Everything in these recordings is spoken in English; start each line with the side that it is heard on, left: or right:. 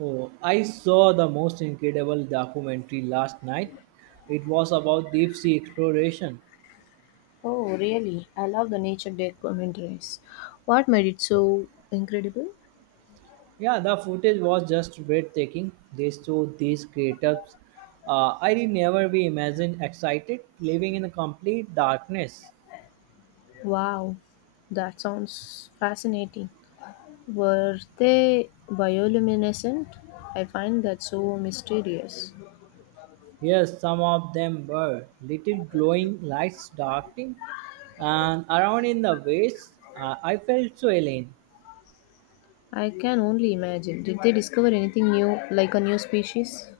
right: Oh, I saw the most incredible documentary last night. It was about deep sea exploration.
left: Oh, really? I love the Nature documentaries. What made it so incredible?
right: Yeah, the footage was just breathtaking. They showed these craters. I did never be imagined excited living in a complete darkness.
left: Wow, that sounds fascinating. Were they bioluminescent? I find that so mysterious.
right: Yes, some of them were little glowing lights darting and around in the waves. I felt so alien.
left: I can only imagine. Did they discover anything new, like a new species?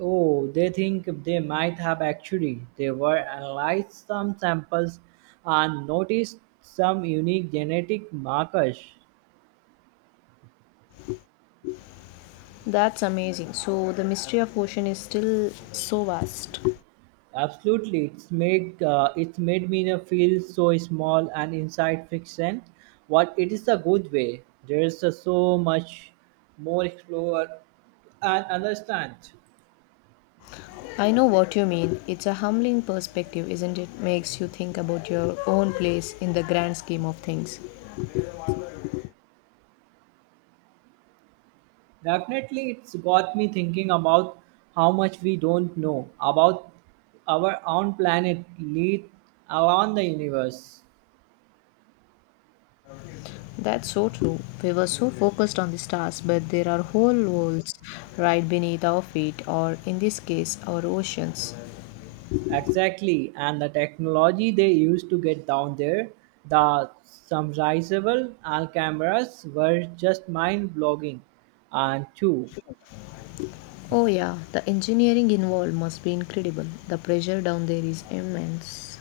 right: Oh, they think they might have actually. They were analyzed some samples and noticed some unique genetic markers.
left: That's amazing. So the mystery of ocean is still so vast.
right: Absolutely, it's made me feel so small and inside fiction. What it is a good way. There is so much more explore and understand.
left: I know what you mean. It's a humbling perspective, isn't it? Makes you think about your own place in the grand scheme of things.
right: Definitely, it's got me thinking about how much we don't know about our own planet, let alone the universe.
left: That's so true. We were so focused on the stars, but there are whole worlds right beneath our feet, or in this case, our oceans.
right: Exactly, and the technology they used to get down there, the submersible and cameras were just mind blogging. And two,
left: Oh, yeah, the engineering involved must be incredible. The pressure down there is immense.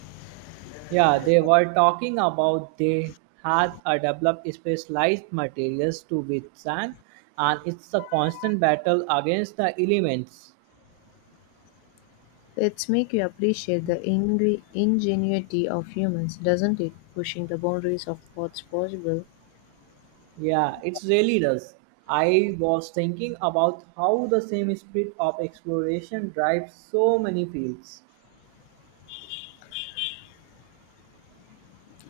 right: yeah, they were talking about they had a developed specialized materials to withstand, and it's a constant battle against the elements.
left: It's make you appreciate the ingenuity of humans, doesn't it? Pushing the boundaries of what's possible.
right: Yeah, it really does. I was thinking about how the same spirit of exploration drives so many fields.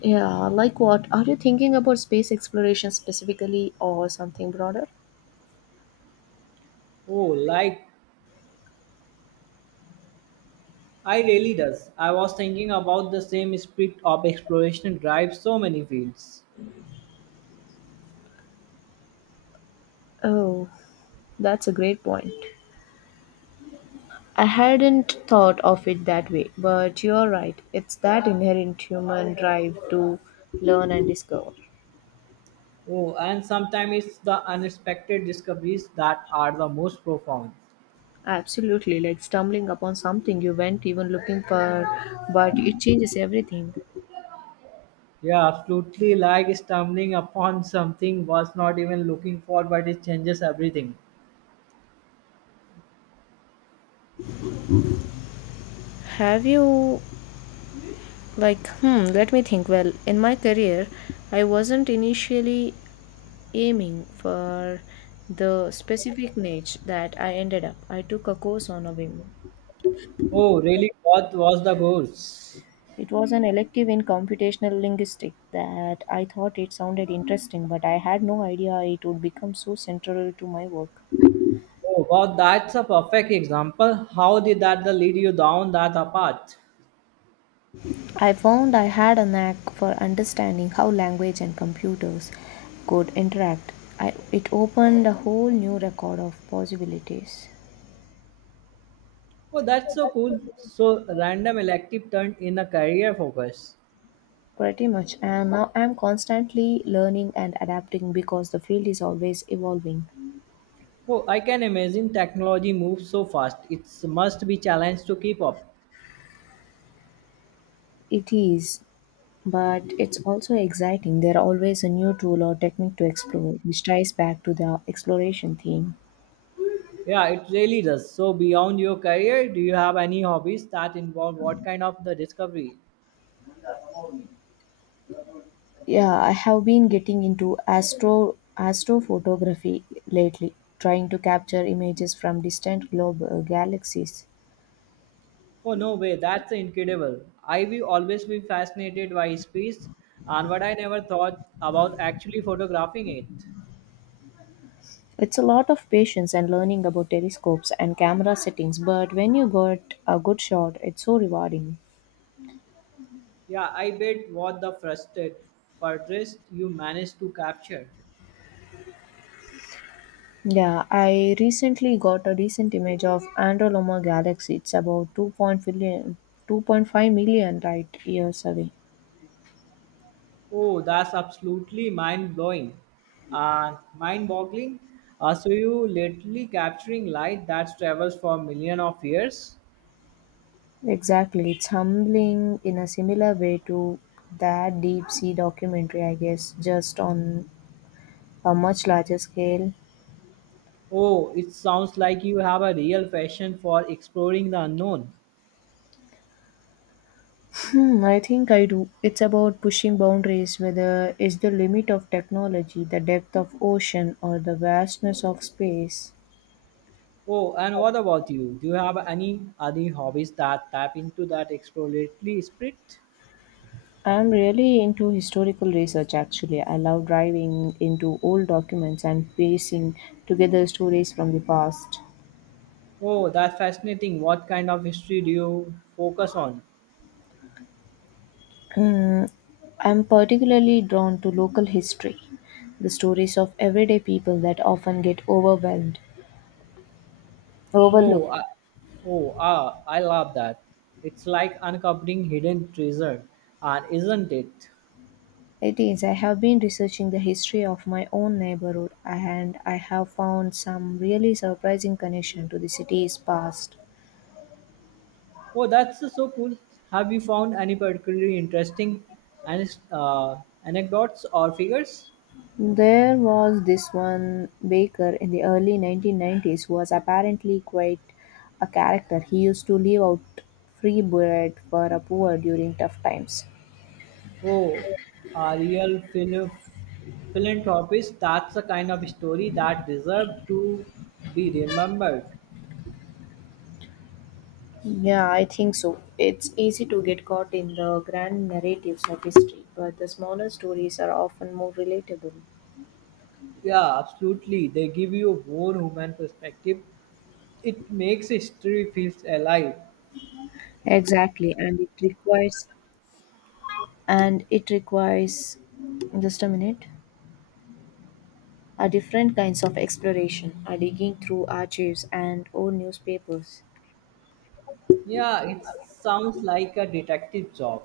left: Yeah, like what? Are you thinking about space exploration specifically or something broader?
right: Oh, like I really does. I was thinking about the same spirit of exploration drives so many fields.
left: Oh, that's a great point. I hadn't thought of it that way, but you're right. It's that inherent human drive to learn and discover.
right: Oh, and sometimes it's the unexpected discoveries that are the most profound.
left: Absolutely, like stumbling upon something you weren't even looking for, but it changes everything.
right: Yeah, absolutely. Like stumbling upon something was not even looking for, but it changes everything.
left: Have you, like, let me think. Well, in my career, I wasn't initially aiming for the specific niche that I ended up. I took a course on a whim.
right: Oh, really? What was the goals?
left: It was an elective in computational linguistics that I thought it sounded interesting, but I had no idea it would become so central to my work.
right: Oh wow, that's a perfect example. How did that the lead you down that a path?
left: I found I had a knack for understanding how language and computers could interact. I, it opened a whole new record of possibilities.
right: Oh, that's so cool. So random elective turned in a career focus.
left: Pretty much, and now I'm constantly learning and adapting because the field is always evolving.
right: Oh, I can imagine technology moves so fast. It must be challenge to keep up.
left: It is, but it's also exciting. There are always a new tool or technique to explore, which ties back to the exploration theme.
right: Yeah, it really does. So beyond your career, do you have any hobbies that involve what kind of the discovery?
left: Yeah, I have been getting into astrophotography lately, trying to capture images from distant globe galaxies.
right: Oh no way, that's incredible. I will always be fascinated by space and what I never thought about actually photographing it.
left: It's a lot of patience and learning about telescopes and camera settings, but when you got a good shot, it's so rewarding.
right: Yeah, I bet what the frustrated fortress you managed to capture.
left: Yeah, I recently got a recent image of Andromeda galaxy. It's about two point five million light years away.
right: Oh, that's absolutely mind blowing and mind boggling. So, you literally capturing light that travels for millions of years.
left: Exactly. It's humbling in a similar way to that deep sea documentary, I guess, just on a much larger scale.
right: Oh, it sounds like you have a real passion for exploring the unknown.
left: I think I do. It's about pushing boundaries, whether it's the limit of technology, the depth of ocean, or the vastness of space.
right: Oh, and what about you? Do you have any other hobbies that tap into that exploratory spirit?
left: I'm really into historical research actually. I love diving into old documents and piecing together stories from the past.
right: Oh, that's fascinating. What kind of history do you focus on?
left: Mm, I'm particularly drawn to local history, the stories of everyday people that often get
right: Oh,
left: overlooked.
right: I, oh, ah, I love that. It's like uncovering hidden treasure, and isn't it?
left: It is, I have been researching the history of my own neighborhood and I have found some really surprising connection to the city's past.
right: Oh, that's so cool. Have you found any particularly interesting an- uh, anecdotes or figures?
left: There was this one baker in the early 1990s who was apparently quite a character. He used to leave out free bread for the poor during tough times.
right: Oh, a real philanthropist. That's the kind of story that deserve to be remembered.
left: Yeah, I think so. It's easy to get caught in the grand narratives of history, but the smaller stories are often more relatable.
right: Yeah, absolutely. They give you a more human perspective. It makes history feels alive.
left: Exactly, and it requires just a minute a different kinds of exploration, a digging through archives and old newspapers.
right: Yeah, it sounds like a detective job,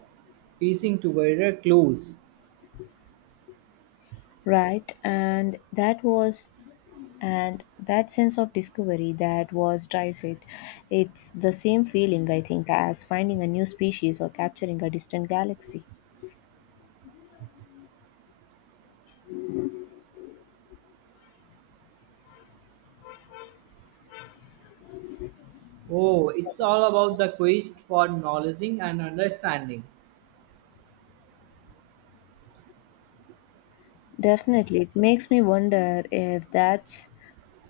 right: piecing together clues.
left: Right, and that was and that sense of discovery that was drives it. It's the same feeling I think as finding a new species or capturing a distant galaxy.
right: Oh, it's all about the quest for knowledge and understanding.
left: Definitely, it makes me wonder if that's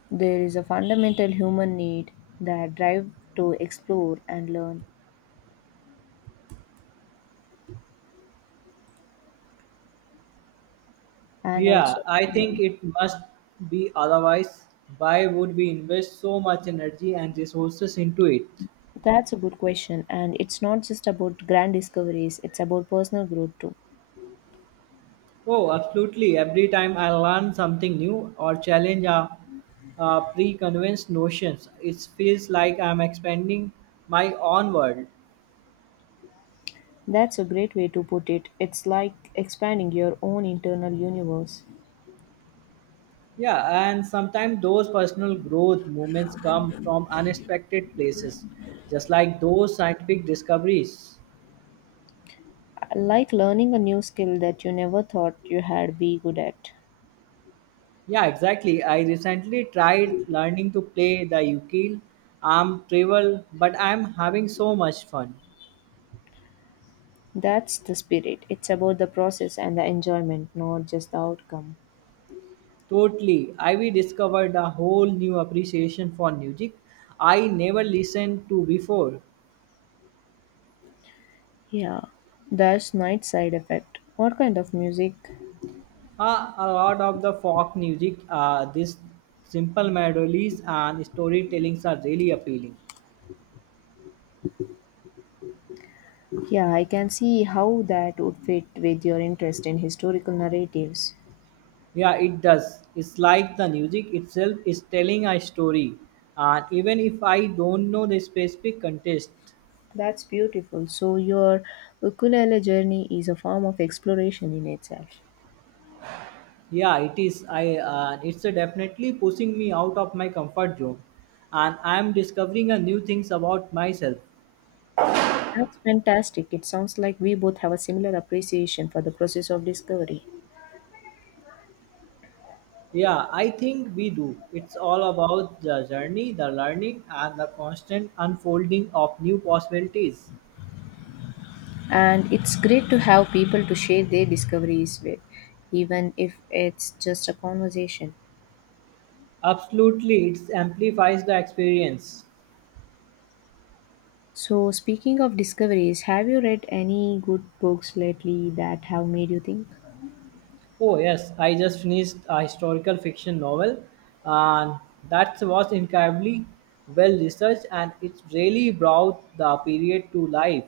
left: there is a fundamental human need that drive to explore and learn and
right: Yeah,
left: also
right: I think
left: learn.
right: it must be otherwise. Why would we invest so much energy and resources into it?
left: That's a good question, and it's not just about grand discoveries, it's about personal growth too.
right: Oh, absolutely. Every time I learn something new or challenge a pre-convinced notions, it feels like I'm expanding my own world.
left: That's a great way to put it. It's like expanding your own internal universe.
right: Yeah, and sometimes those personal growth moments come from unexpected places, just like those scientific discoveries.
left: Like learning a new skill that you never thought you had be good at.
right: Yeah, exactly. I recently tried learning to play the ukulele. I'm terrible, but I'm having so much fun.
left: That's the spirit. It's about the process and the enjoyment, not just the outcome.
right: Totally. I we discovered a whole new appreciation for music I never listened to before.
left: Yeah, that's night side effect. What kind of music?
right: A lot of the folk music, this simple melodies and storytellings are really appealing.
left: Yeah, I can see how that would fit with your interest in historical narratives.
right: Yeah, it does. It's like the music itself is telling a story. And even if I don't know the specific context,
left: That's beautiful. So your ukulele journey is a form of exploration in itself.
right: yeah, it is. I it's definitely pushing me out of my comfort zone, and I'm discovering a new things about myself.
left: That's fantastic. It sounds like we both have a similar appreciation for the process of discovery.
right: Yeah, I think we do. It's all about the journey, the learning, and the constant unfolding of new possibilities.
left: And it's great to have people to share their discoveries with, even if it's just a conversation.
right: Absolutely, it amplifies the experience.
left: So, speaking of discoveries, have you read any good books lately that have made you think?
right: Oh yes, I just finished a historical fiction novel, and that was incredibly well researched, and it really brought the period to life.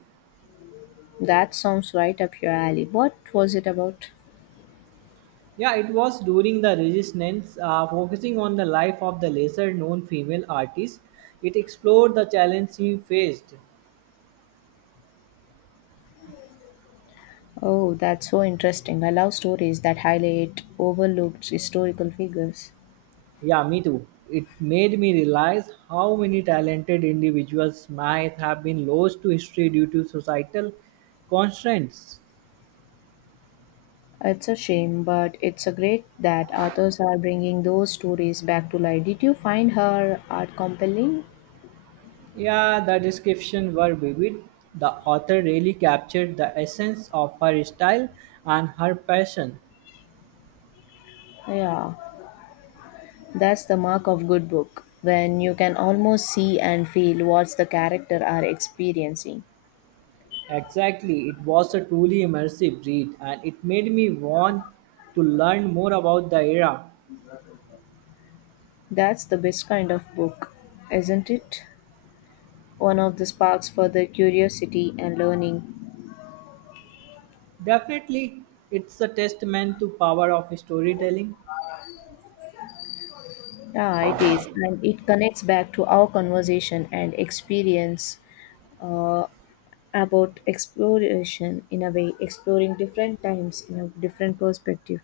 left: That sounds right up your alley. What was it about?
right: Yeah, it was during the Resistance, focusing on the life of the lesser-known female artist. It explored the challenge she faced.
left: Oh, that's so interesting. I love stories that highlight overlooked historical figures.
right: Yeah, me too. It made me realize how many talented individuals might have been lost to history due to societal constraints.
left: It's a shame, but it's a great that authors are bringing those stories back to life. Did you find her art compelling?
right: Yeah, the descriptions were vivid. The author really captured the essence of her style and her passion.
left: Yeah, that's the mark of good book when you can almost see and feel what the character are experiencing.
right: Exactly, it was a truly immersive read and it made me want to learn more about the era.
left: That's the best kind of book, isn't it? One of the sparks for the curiosity and learning.
right: Definitely, it's a testament to power of storytelling.
left: Yeah, it is, and it connects back to our conversation and experience uh, about exploration in a way, exploring different times in a different perspective.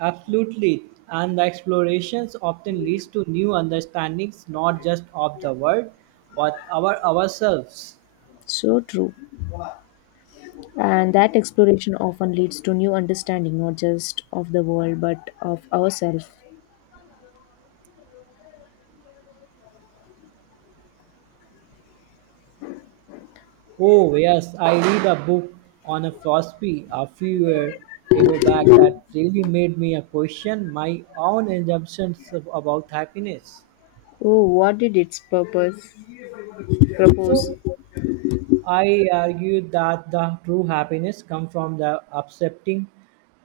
right: Absolutely, and the explorations often leads to new understandings not just of the world but our ourselves.
left: So true. And that exploration often leads to new understanding, not just of the world, but of ourselves.
right: Oh, yes, I read a book on a philosophy a few years ago back that really made me a question my own assumptions about happiness.
left: Oh, what did its purpose propose?
right: So I argue that the true happiness comes from the accepting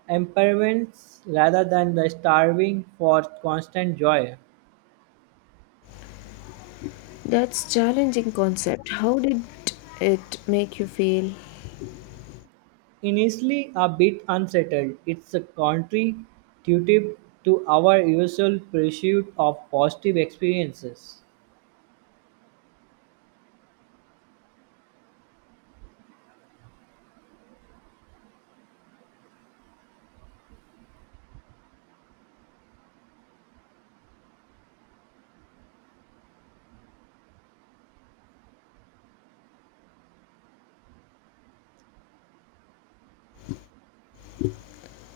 right: impairments rather than the starving for constant joy.
left: That's challenging concept. How did it make you feel?
right: Initially a bit unsettled, it's a counterintuitive to our usual pursuit of positive experiences.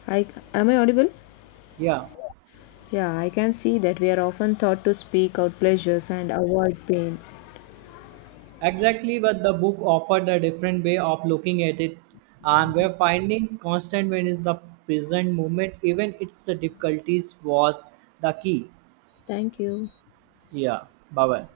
left: I am I audible?
right: Yeah.
left: Yeah, I can see that we are often taught to speak out pleasures and avoid pain.
right: Exactly, but the book offered a different way of looking at it, and we're finding constant when is the present moment, even its difficulties was the key.
left: Thank you.
right: Yeah, bye bye.